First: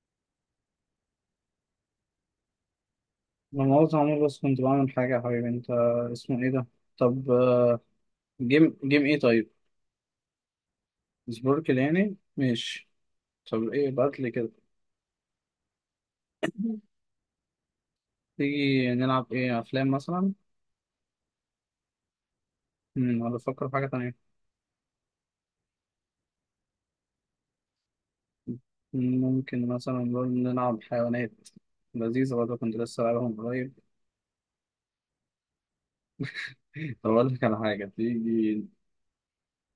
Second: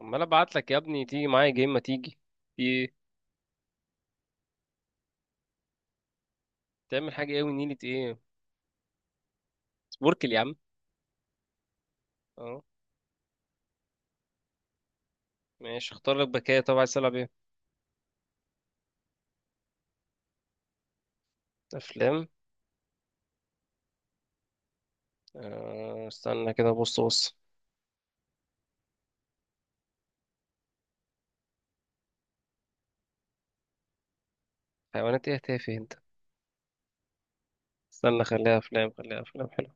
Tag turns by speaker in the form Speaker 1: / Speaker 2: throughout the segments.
Speaker 1: عمال ابعت لك يا ابني تيجي معايا جيم، ما تيجي؟ في ايه؟
Speaker 2: أنا مؤاخذة يا عمور، بس كنت بعمل حاجة يا حبيبي. أنت اسمه إيه ده؟
Speaker 1: تعمل
Speaker 2: طب
Speaker 1: حاجه ايه ونيلة ايه؟
Speaker 2: جيم جيم إيه طيب؟
Speaker 1: سبوركل يا عم.
Speaker 2: سبوركل يعني؟
Speaker 1: اه
Speaker 2: ماشي. طب إيه بعتلي كده؟
Speaker 1: ماشي، اختار لك بكايه. طب عايز تلعب ايه؟
Speaker 2: تيجي نلعب إيه، أفلام مثلا؟
Speaker 1: افلام.
Speaker 2: ولا أفكر في حاجة تانية؟
Speaker 1: آه استنى كده، بص بص.
Speaker 2: ممكن مثلا نقول نلعب حيوانات لذيذة برضه، كنت لسه لعبهم قريب.
Speaker 1: حيوانات ايه تافه انت.
Speaker 2: طب أقول لك على حاجة،
Speaker 1: استنى، خليها
Speaker 2: تيجي
Speaker 1: افلام خليها افلام حلو.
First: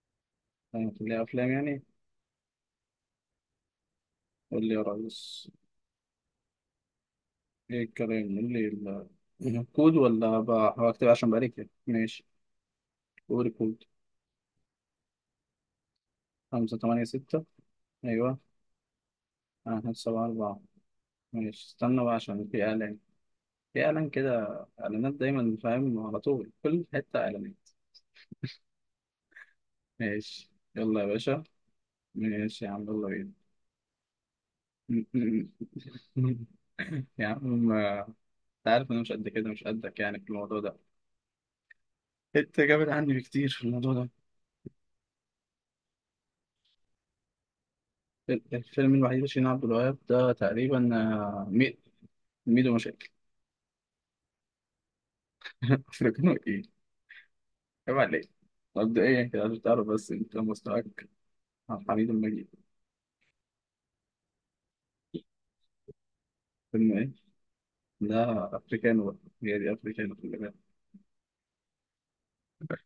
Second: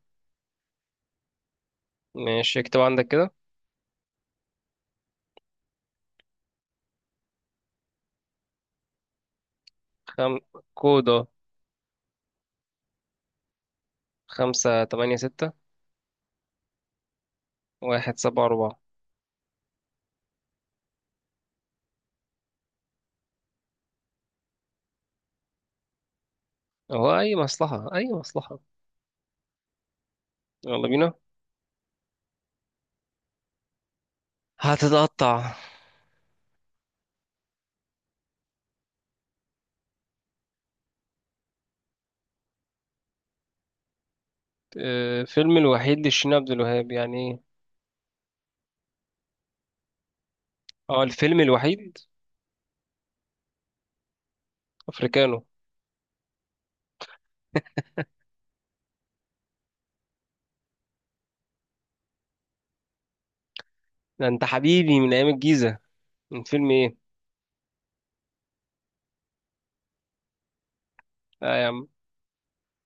Speaker 2: نخليها أفلام يعني.
Speaker 1: ماشي اكتب عندك كده.
Speaker 2: قول لي يا ريس، إيه الكلام؟ قول لي الكود،
Speaker 1: خم...
Speaker 2: ولا بكتب؟
Speaker 1: كودا.
Speaker 2: عشان بقالي كده ماشي. قول الكود.
Speaker 1: خمسة تمانية ستة،
Speaker 2: خمسة تمانية ستة.
Speaker 1: واحد
Speaker 2: أيوه.
Speaker 1: سبعة أربعة.
Speaker 2: أنا السبعة أربعة. ماشي استنى بقى، عشان في إعلان. في إعلان كده. إعلانات دايما، فاهم؟ على طول كل
Speaker 1: هو
Speaker 2: حتة
Speaker 1: أي
Speaker 2: إعلانات.
Speaker 1: مصلحة أي مصلحة.
Speaker 2: ماشي
Speaker 1: يلا
Speaker 2: يلا يا
Speaker 1: بينا،
Speaker 2: باشا. ماشي يا عم يلا بينا.
Speaker 1: هتتقطع.
Speaker 2: يا عم أنت عارف أنا مش قد كده، مش قدك يعني في الموضوع ده. أنت جامد عني بكتير في الموضوع ده.
Speaker 1: آه، فيلم الوحيد لشيرين عبد الوهاب يعني ايه؟
Speaker 2: الفيلم الوحيد اللي شيرين عبد الوهاب ده تقريبا،
Speaker 1: اه الفيلم الوحيد
Speaker 2: ميدو مشاكل.
Speaker 1: افريكانو.
Speaker 2: أفريقيا إيه؟ عيب عليك. مبدئيا كده عشان تعرف بس أنت مستواك. عبد الحميد المجيد.
Speaker 1: ده انت حبيبي من ايام الجيزة. من فيلم
Speaker 2: فيلم
Speaker 1: ايه؟
Speaker 2: إيه؟ لا افريكانو بقى. هي دي افريكانو خلي بالك.
Speaker 1: لا يا عم،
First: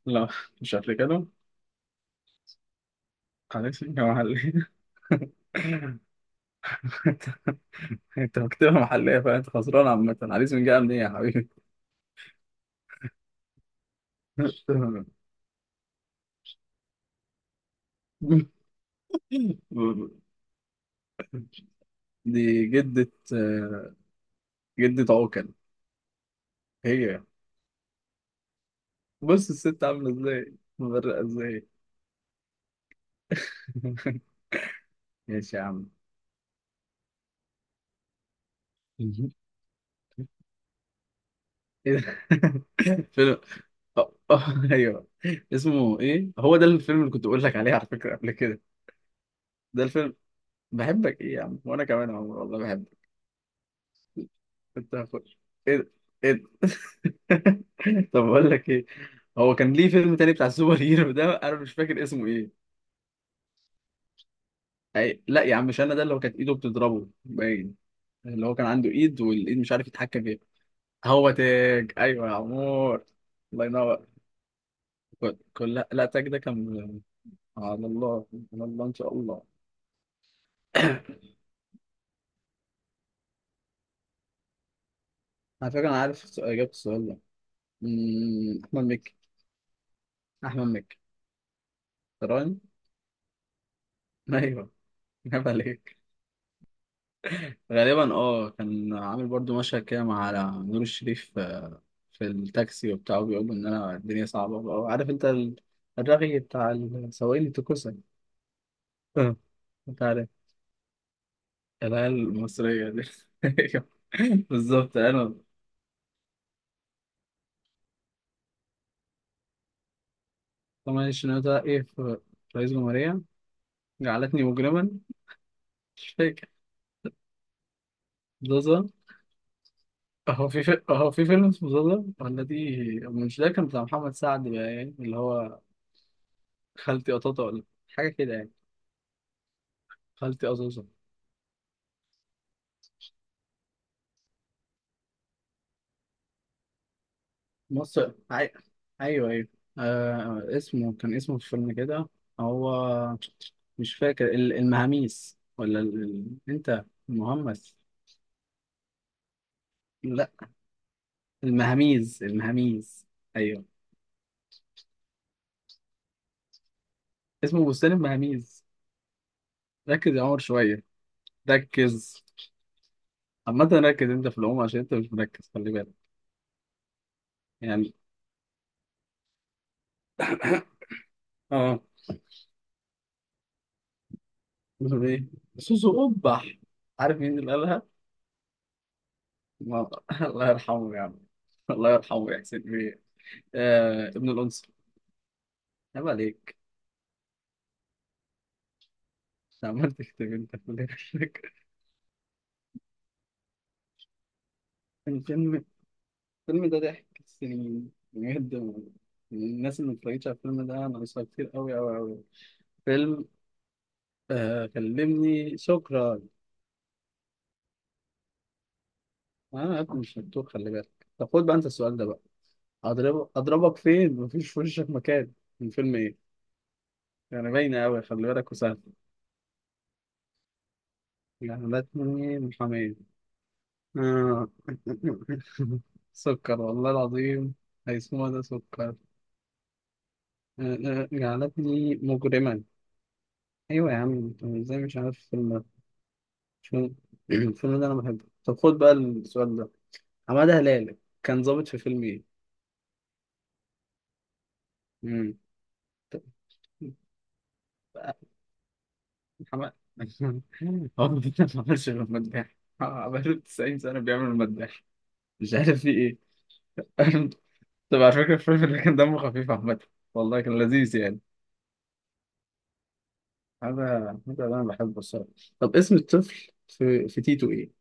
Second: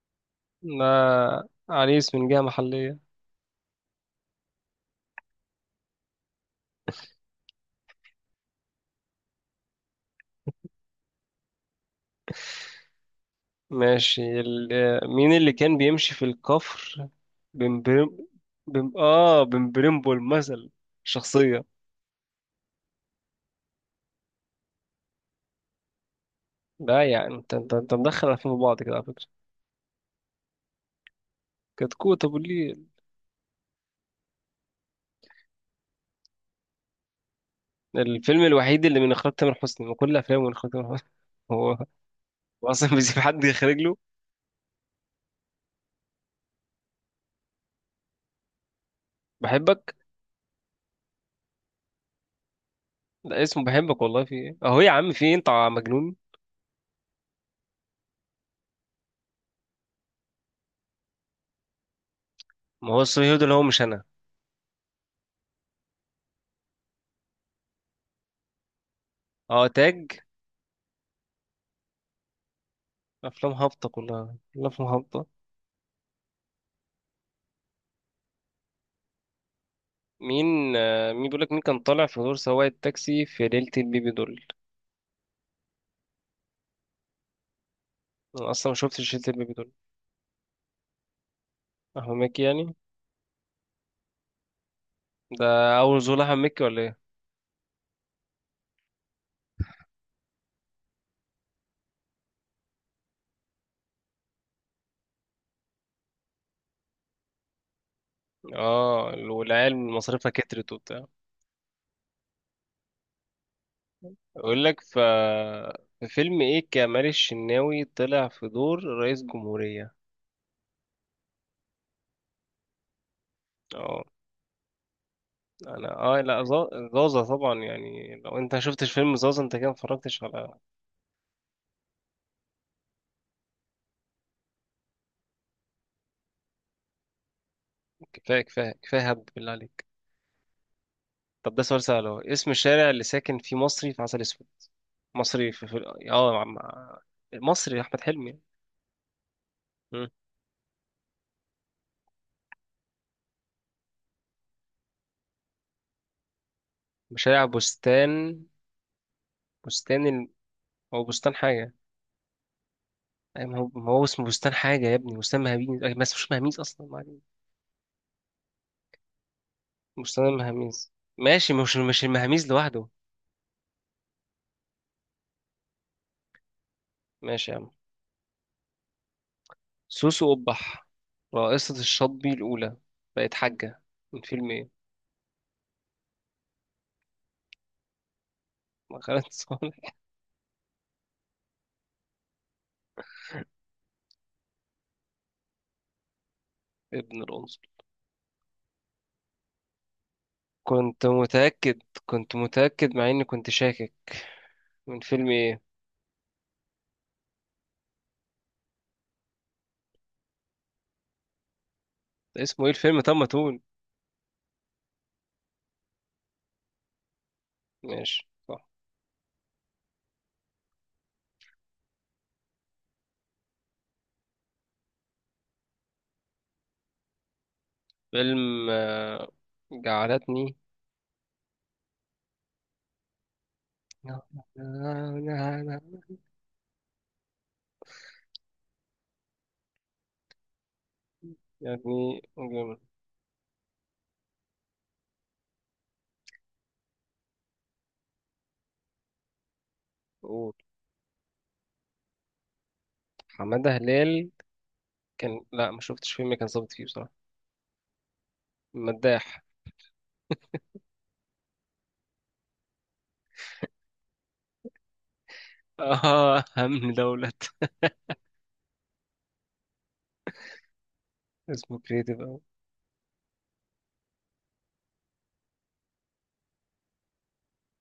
Speaker 2: لا، مش
Speaker 1: ده
Speaker 2: افريكانو.
Speaker 1: عريس من جهة محلية.
Speaker 2: حليسنجا محلية. انت انت مكتبة محلية، فانت خسران عامة. حليسنجا جاية منين يا حبيبي؟
Speaker 1: ماشي مين اللي كان بيمشي في الكفر؟ بمبرم، بم... اه بمبرمبول مثل، شخصية.
Speaker 2: دي جدة، جدة عوكل.
Speaker 1: لا
Speaker 2: هي
Speaker 1: يعني انت مدخل الافلام في بعض كده على فكرة.
Speaker 2: بص الست عاملة ازاي، مبرقة ازاي.
Speaker 1: كتكوت ابو الليل.
Speaker 2: ماشي يا عم.
Speaker 1: الفيلم الوحيد اللي من اخراج تامر حسني من كل افلامه من اخراج تامر حسني. هو،
Speaker 2: ايه ده؟
Speaker 1: هو اصلا بيسيب
Speaker 2: فيلم.
Speaker 1: حد يخرج له؟
Speaker 2: أه، أه، ايوه. اسمه ايه هو ده الفيلم اللي كنت بقول لك عليه على فكرة قبل كده؟ ده
Speaker 1: بحبك.
Speaker 2: الفيلم. بحبك ايه يا عم، وانا كمان يا عمر والله بحبك.
Speaker 1: لا اسمه بحبك والله، في ايه اهو يا
Speaker 2: انت
Speaker 1: عم، في ايه
Speaker 2: هخش؟
Speaker 1: انت
Speaker 2: ايه ده؟
Speaker 1: مجنون؟
Speaker 2: ايه ده؟ طب بقول لك ايه، هو كان ليه فيلم تاني بتاع السوبر هيرو ده، انا مش فاكر اسمه ايه.
Speaker 1: ما هو الصهيوني ده اللي هو مش انا.
Speaker 2: لا يا عم مش انا، ده اللي هو كانت ايده بتضربه باين. اللي هو كان عنده ايد والايد
Speaker 1: اه
Speaker 2: مش عارف
Speaker 1: تاج.
Speaker 2: يتحكم فيها. هو تاج، ايوه يا عمور.
Speaker 1: افلام
Speaker 2: الله
Speaker 1: هابطه،
Speaker 2: ينور.
Speaker 1: كلها كلها افلام هابطه.
Speaker 2: لا لا، تاج ده كان على الله، على الله ان شاء الله.
Speaker 1: مين بيقول لك، مين كان طالع في دور سواق التاكسي في ليله البيبي دول؟
Speaker 2: على فكره انا عارف اجابه السؤال ده.
Speaker 1: انا اصلا ما
Speaker 2: احمد
Speaker 1: شفتش
Speaker 2: مكي.
Speaker 1: ليله البيبي دول.
Speaker 2: احمد مكي.
Speaker 1: احمد مكي
Speaker 2: تراني.
Speaker 1: يعني.
Speaker 2: ايوه.
Speaker 1: ده
Speaker 2: جاب عليك.
Speaker 1: اول ظهور لاحمد مكي ولا ايه؟
Speaker 2: غالبا اه، كان عامل برضو مشهد كده مع نور الشريف، في التاكسي وبتاع. بيقول ان انا الدنيا صعبه بقى، عارف انت الرغي بتاع السواقين التكوسه.
Speaker 1: اه
Speaker 2: آه،
Speaker 1: والعيال
Speaker 2: انت عارف
Speaker 1: مصاريفها كترت وبتاع.
Speaker 2: العيال المصريه دي.
Speaker 1: يقول لك
Speaker 2: بالظبط انا.
Speaker 1: في فيلم ايه كمال الشناوي طلع في دور رئيس جمهوريه؟
Speaker 2: طبعا الشنو ده ايه، في رئيس جمهوريه؟
Speaker 1: اه.
Speaker 2: جعلتني مجرما.
Speaker 1: انا
Speaker 2: مش
Speaker 1: اه لا
Speaker 2: فاكر
Speaker 1: زازا طبعا، يعني لو انت ما
Speaker 2: زازا.
Speaker 1: شفتش فيلم زازا انت كده ما اتفرجتش
Speaker 2: هو
Speaker 1: على
Speaker 2: في في هو في فيلم اسمه زازا ولا دي مش ده؟ كان بتاع محمد سعد بقى يعني، اللي هو خالتي قطاطا ولا حاجه كده
Speaker 1: كفايه
Speaker 2: يعني.
Speaker 1: كفايه كفايه، هبد بالله عليك.
Speaker 2: خالتي قطاطا.
Speaker 1: طب ده سؤال سهل اهو. اسم الشارع اللي ساكن فيه مصري في عسل اسود؟ مصري في, في... اه مع... مع- مصري احمد
Speaker 2: مصر
Speaker 1: حلمي.
Speaker 2: عي... ايوه ايوه.
Speaker 1: مم.
Speaker 2: اسمه كان اسمه في الفيلم كده هو، مش فاكر المهاميس ولا انت
Speaker 1: شارع
Speaker 2: المهمس؟
Speaker 1: بستان. بستان
Speaker 2: لا،
Speaker 1: هو بستان حاجه.
Speaker 2: المهاميز،
Speaker 1: أي، ما
Speaker 2: ايوه.
Speaker 1: هو ما هو اسمه بستان حاجه يا ابني، بستان مهاميز أي، ما اسمهوش مهاميز اصلا، ما علينا.
Speaker 2: اسمه بستان المهاميز. ركز يا
Speaker 1: بستان
Speaker 2: عمر شويه.
Speaker 1: المهاميز. ماشي، مش
Speaker 2: ركز.
Speaker 1: المهاميز لوحده.
Speaker 2: عامة ركز انت في العموم عشان انت مش مركز، خلي بالك.
Speaker 1: ماشي يا عم.
Speaker 2: يعني.
Speaker 1: سوسو قبح، رئيسة
Speaker 2: اه.
Speaker 1: الشطبي الأولى بقت حاجة، من فيلم ايه؟
Speaker 2: بيقول ايه سوسو قبح؟ عارف مين اللي قالها؟
Speaker 1: ما خالد
Speaker 2: ما-
Speaker 1: صالح.
Speaker 2: الله يرحمه يا عم، الله يرحمه يا حسين بيه. ابن الانصار. عيب عليك.
Speaker 1: ابن الأنصل.
Speaker 2: عملت كتاب انت في
Speaker 1: كنت
Speaker 2: الآخر.
Speaker 1: متأكد كنت متأكد مع إني كنت شاكك. من
Speaker 2: كان
Speaker 1: فيلم
Speaker 2: فيلم.
Speaker 1: ايه؟
Speaker 2: الفيلم ده ضحك السنين بجد. من الناس اللي متفرجتش على الفيلم ده انا، ناقصها كتير قوي قوي قوي.
Speaker 1: اسمه ايه الفيلم، طب
Speaker 2: فيلم
Speaker 1: ما تقول.
Speaker 2: آه كلمني شكرا.
Speaker 1: ماشي صح.
Speaker 2: آه، انا يا ابني مش مكتوب خلي بالك. طب خد بقى انت السؤال ده بقى. اضرب اضربك فين، مفيش في وشك مكان. من فيلم ايه؟ يعني باينه قوي خلي بالك
Speaker 1: فيلم
Speaker 2: وسهل.
Speaker 1: آه، جعلتني
Speaker 2: جعلتني محامية. آه.
Speaker 1: يعني،
Speaker 2: سكر والله العظيم. هيسموها ده سكر. آه، آه، جعلتني مجرما.
Speaker 1: جامد.
Speaker 2: ايوه يا عم، انت ازاي مش عارف الفيلم ده؟ مش فاهم. الفيلم ده انا بحبه. طب خد بقى السؤال ده.
Speaker 1: قول.
Speaker 2: حمادة هلال كان ظابط في فيلم ايه؟
Speaker 1: حمادة هلال،
Speaker 2: امم.
Speaker 1: كان لا ما شفتش فيلم كان ظابط فيه بصراحة. مداح.
Speaker 2: حمادة. هو ما بيعملش غير مداح، آه، بقاله 90 سنة بيعمل المداح. مش عارف في ايه.
Speaker 1: اه أمن دولة.
Speaker 2: طب على فكرة الفيلم ده كان دمه خفيف عامة، والله كان لذيذ يعني.
Speaker 1: اسمه كريتيف أوي.
Speaker 2: هذا، هذا اللي انا بحبه الصراحة. طب اسم الطفل في تيتو ايه؟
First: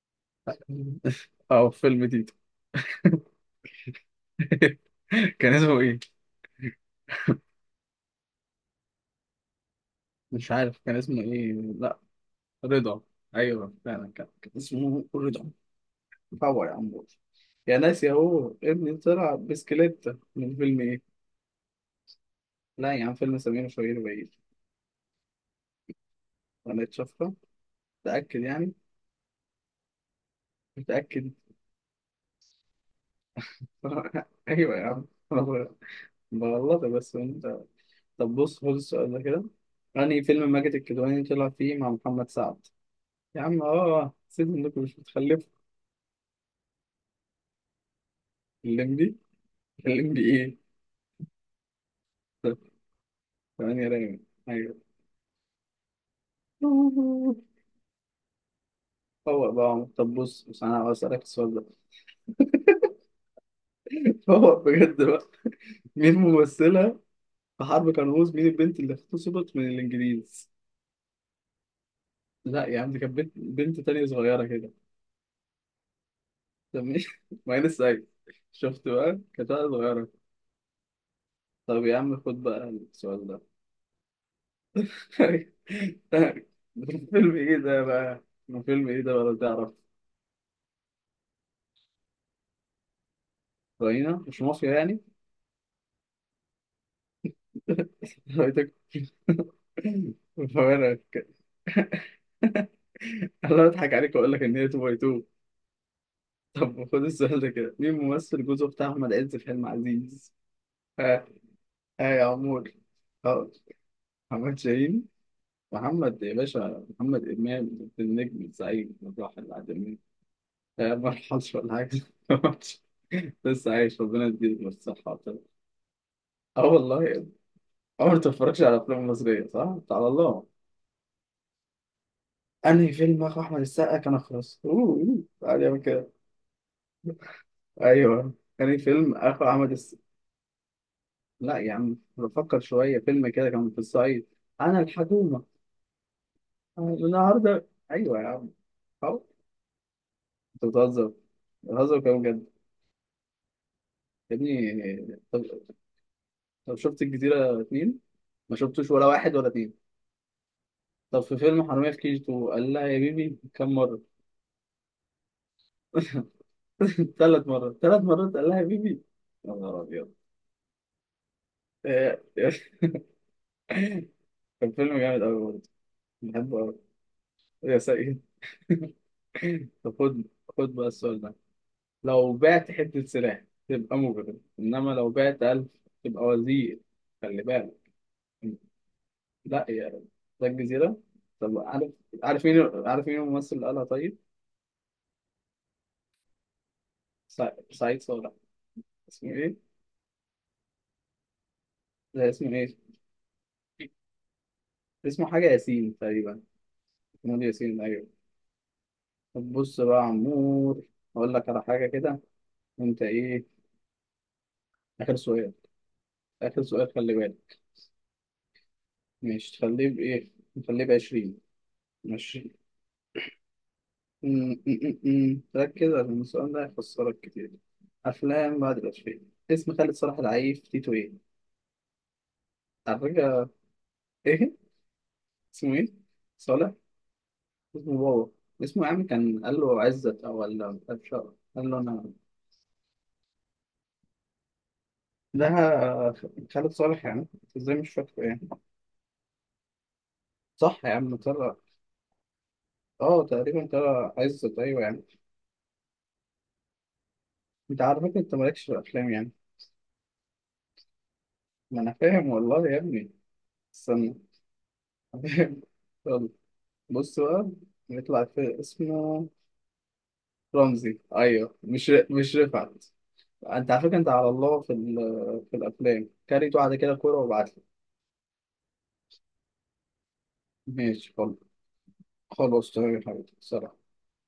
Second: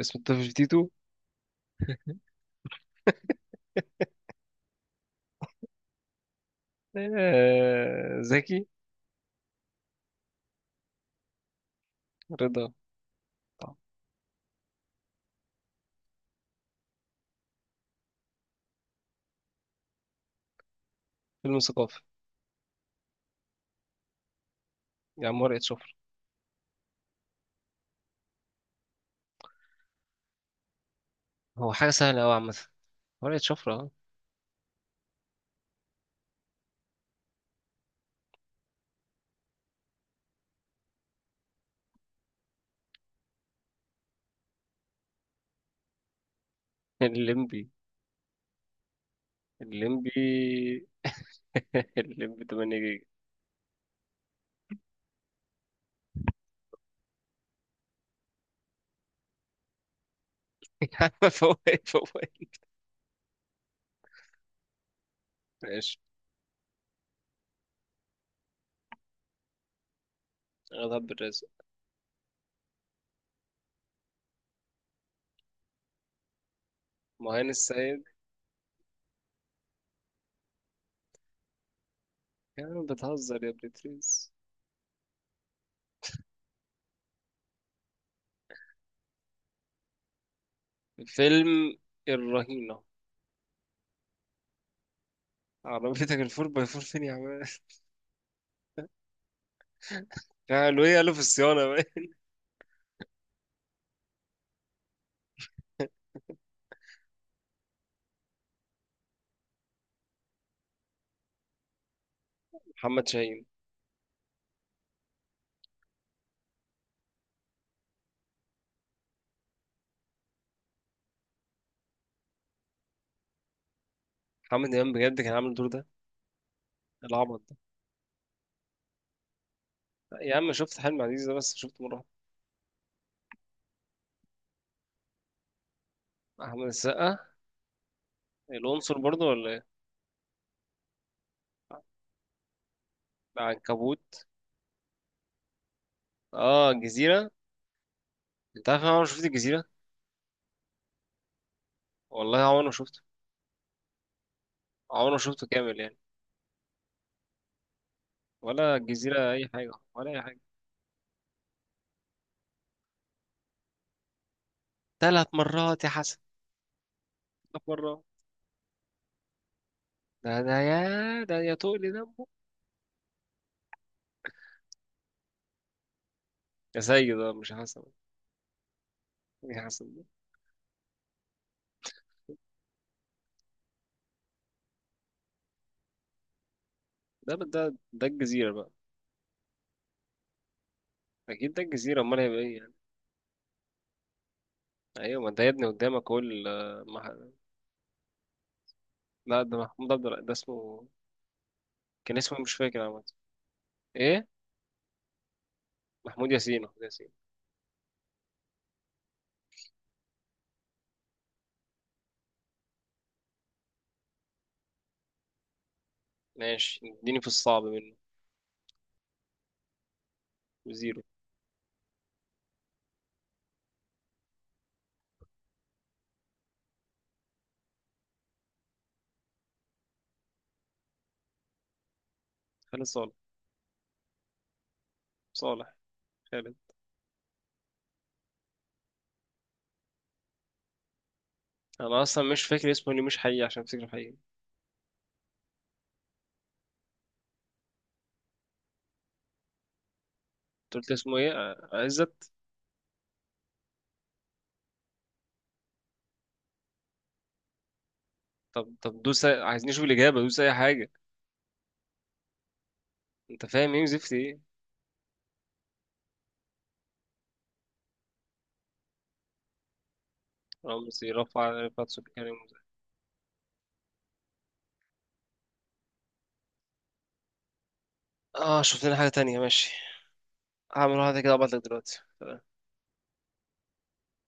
Speaker 1: اسمه الطفل تيتو.
Speaker 2: اه في فيلم تيتو. كان اسمه ايه؟
Speaker 1: آه، زكي.
Speaker 2: مش عارف كان اسمه ايه؟ لا.
Speaker 1: رضا.
Speaker 2: رضا. ايوه
Speaker 1: طبعا.
Speaker 2: فعلا كان اسمه رضا. باور يا عم. يا ناس يا، هو ابني طلع بسكليت. من فيلم ايه؟
Speaker 1: فيلم ثقافي.
Speaker 2: لا يا عم، فيلم سمير وشهير وبهير.
Speaker 1: يا عم ورقة شفرة.
Speaker 2: انا اتشفره. متأكد يعني؟ متأكد.
Speaker 1: هو حاجة سهلة أوي عامة. ورقة شفرة اه.
Speaker 2: ايوه يا عم. أنا بغلطك بس انت. طب بص خد السؤال ده كده. أنهي فيلم ماجد الكدواني طلع فيه مع محمد سعد؟ يا عم اه، سيب انكم مش بتخلفوا.
Speaker 1: الليمبي،
Speaker 2: الليمبي. الليمبي ايه؟
Speaker 1: الليمبي. الليمبي 8 جيجا.
Speaker 2: ثمانية رايم، ايوه. فوق بقى. طب بص بس انا هسألك السؤال
Speaker 1: فوق
Speaker 2: ده.
Speaker 1: فوق.
Speaker 2: فوق بجد بقى.
Speaker 1: ماشي.
Speaker 2: مين ممثلة في حرب قناص، مين البنت اللي اغتصبت من الانجليز؟
Speaker 1: غضب الرازق.
Speaker 2: لا يا عم، دي كانت بنت تانية صغيرة كده. طب مين؟
Speaker 1: مهان
Speaker 2: معين
Speaker 1: السيد.
Speaker 2: السعيد. شفت بقى، كانت واحدة صغيرة. طب يا عم خد بقى
Speaker 1: يا عم
Speaker 2: السؤال ده.
Speaker 1: بتهزر يا بريتريز.
Speaker 2: ده فيلم ايه ده بقى، ده فيلم ايه ده بقى لو تعرف؟
Speaker 1: فيلم الرهينة.
Speaker 2: راينا مش مافيا يعني.
Speaker 1: عربيتك الفور باي فور فين يا عم؟
Speaker 2: رايتك.
Speaker 1: قالوا ايه؟
Speaker 2: فانا
Speaker 1: قالوا في الصيانة. بقى.
Speaker 2: انا بضحك عليك واقول لك ان هي 2 باي 2. طب خد السؤال ده كده، مين ممثل جوزه بتاع أحمد عز في فيلم عزيز؟ ها، ها يا عمور.
Speaker 1: محمد شاهين.
Speaker 2: اه. محمد شاهين. محمد يا باشا، محمد إمام، النجم الزعيم الراحل العالمي. آه، ما لحقش ولا حاجة. لسه عايش، ربنا يديله
Speaker 1: محمد إمام
Speaker 2: الصحة
Speaker 1: بجد كان عامل
Speaker 2: والعافية.
Speaker 1: الدور ده،
Speaker 2: اه والله يا ابني.
Speaker 1: العبط ده.
Speaker 2: عمرك ما تتفرجش على أفلام مصرية صح؟ تعالى
Speaker 1: يا
Speaker 2: الله.
Speaker 1: عم شفت حلم عزيز ده بس، شفت مرة
Speaker 2: أنهي فيلم أخو أحمد السقا كان أخرس؟ أوه أوه. تعالى يا كده.
Speaker 1: واحدة. أحمد السقا.
Speaker 2: أيوه. أنهي
Speaker 1: العنصر
Speaker 2: فيلم
Speaker 1: برضه
Speaker 2: أخو
Speaker 1: ولا ايه؟
Speaker 2: أحمد. لا يا عم، بفكر شوية. فيلم كده كان في
Speaker 1: العنكبوت.
Speaker 2: الصعيد. أنا الحكومة.
Speaker 1: اه
Speaker 2: أنا
Speaker 1: الجزيرة.
Speaker 2: النهاردة، أيوة يا عم.
Speaker 1: انت عارف انا عمري ما
Speaker 2: أهو.
Speaker 1: شفت الجزيرة.
Speaker 2: أنت بتهزر، بتهزر كده
Speaker 1: والله
Speaker 2: بجد.
Speaker 1: عمري ما شفته.
Speaker 2: يا
Speaker 1: عمري
Speaker 2: ابني.
Speaker 1: ما
Speaker 2: طب
Speaker 1: شفته كامل يعني.
Speaker 2: طب شفت الجزيرة اتنين. ما
Speaker 1: ولا
Speaker 2: شفتوش ولا
Speaker 1: الجزيرة،
Speaker 2: واحد
Speaker 1: أي
Speaker 2: ولا
Speaker 1: حاجة
Speaker 2: اتنين.
Speaker 1: ولا أي حاجة.
Speaker 2: طب في فيلم حرامية في كي جي 2 قال لها يا بيبي كم مرة؟
Speaker 1: ثلاث مرات يا حسن.
Speaker 2: 3 مرات.
Speaker 1: بره.
Speaker 2: 3 مرات قال لها يا بيبي. يا نهار أبيض.
Speaker 1: ده يا تقلي
Speaker 2: إيه،
Speaker 1: دمه.
Speaker 2: إيه، كان فيلم جامد أوي برضه، بحبه أوي.
Speaker 1: يا سيد، ده مش
Speaker 2: يا
Speaker 1: حسن.
Speaker 2: سيد.
Speaker 1: ايه حسن
Speaker 2: طب
Speaker 1: ده؟
Speaker 2: خد، خد بقى السؤال ده. لو بعت حتة سلاح تبقى مجرم، إنما لو بعت ألف تبقى وزير.
Speaker 1: ده
Speaker 2: خلي
Speaker 1: ده,
Speaker 2: بالك.
Speaker 1: ده الجزيرة بقى.
Speaker 2: لا يا رب. ده الجزيرة.
Speaker 1: أكيد
Speaker 2: طب
Speaker 1: ده
Speaker 2: عارف،
Speaker 1: الجزيرة، أمال هيبقى
Speaker 2: عارف
Speaker 1: إيه يعني.
Speaker 2: مين عارف مين الممثل اللي قالها طيب؟
Speaker 1: أيوة، ما أنت يا ابني قدامك أهو
Speaker 2: سعيد صالح. اسمه
Speaker 1: لا
Speaker 2: إيه؟
Speaker 1: ده ده اسمه. كان
Speaker 2: ده
Speaker 1: اسمه إيه؟
Speaker 2: اسمه
Speaker 1: مش
Speaker 2: إيه؟
Speaker 1: فاكر عامة. إيه؟
Speaker 2: اسمه حاجة ياسين
Speaker 1: محمود
Speaker 2: تقريبا.
Speaker 1: ياسين، محمود ياسين.
Speaker 2: نادي ياسين، أيوه. طب بص بقى يا عمور، أقول لك على حاجة كده. أنت إيه؟ آخر سؤال. آخر
Speaker 1: ماشي،
Speaker 2: سؤال خلي
Speaker 1: اديني في
Speaker 2: بالك.
Speaker 1: الصعب منه.
Speaker 2: مش تخليه بإيه؟ نخليه
Speaker 1: وزيرو.
Speaker 2: ب20. مش، ركز عشان السؤال ده هيخسرك كتير. أفلام بعد الألفين، اسم خالد صلاح العيف تيتو إيه؟
Speaker 1: خالد
Speaker 2: على
Speaker 1: صالح.
Speaker 2: فكرة. إيه؟
Speaker 1: صالح.
Speaker 2: اسمه إيه؟
Speaker 1: خالد.
Speaker 2: صالح؟ اسمه بابا. اسمه يا عم كان قال له عزت أو، ولا أبشر قال له
Speaker 1: أنا
Speaker 2: أنا.
Speaker 1: أصلا مش فاكر اسمه، ليه مش حقيقي عشان أفتكر حقيقي.
Speaker 2: ده خالد صالح يعني، إزاي مش فاكره يعني؟
Speaker 1: أنت
Speaker 2: صح
Speaker 1: قلت
Speaker 2: يا
Speaker 1: اسمه
Speaker 2: عم
Speaker 1: إيه؟
Speaker 2: ترى.
Speaker 1: آه، عزت.
Speaker 2: آه تقريبا ترى عزت، أيوه يعني. أنت على فكرة أنت مالكش في
Speaker 1: طب
Speaker 2: الأفلام
Speaker 1: دوس
Speaker 2: يعني.
Speaker 1: عايزين نشوف الإجابة، دوس أي حاجة.
Speaker 2: ما أنا فاهم والله يا ابني.
Speaker 1: أنت فاهم إيه وزفت
Speaker 2: استنى.
Speaker 1: إيه.
Speaker 2: فاهم. يلا. بص بقى، نطلع في اسمه. رمزي،
Speaker 1: رمزي،
Speaker 2: ايوه.
Speaker 1: رفعت
Speaker 2: مش
Speaker 1: سكان.
Speaker 2: مش رفعت. انت على فكره انت على الله في في الافلام. كاريت واحده كده كوره وابعت لي.
Speaker 1: اه شفت لنا حاجة تانية، ماشي. هعمل
Speaker 2: ماشي
Speaker 1: واحدة كده
Speaker 2: خلاص.
Speaker 1: وابعتلك دلوقتي.
Speaker 2: خلاص تمام يا حبيبي، سلام.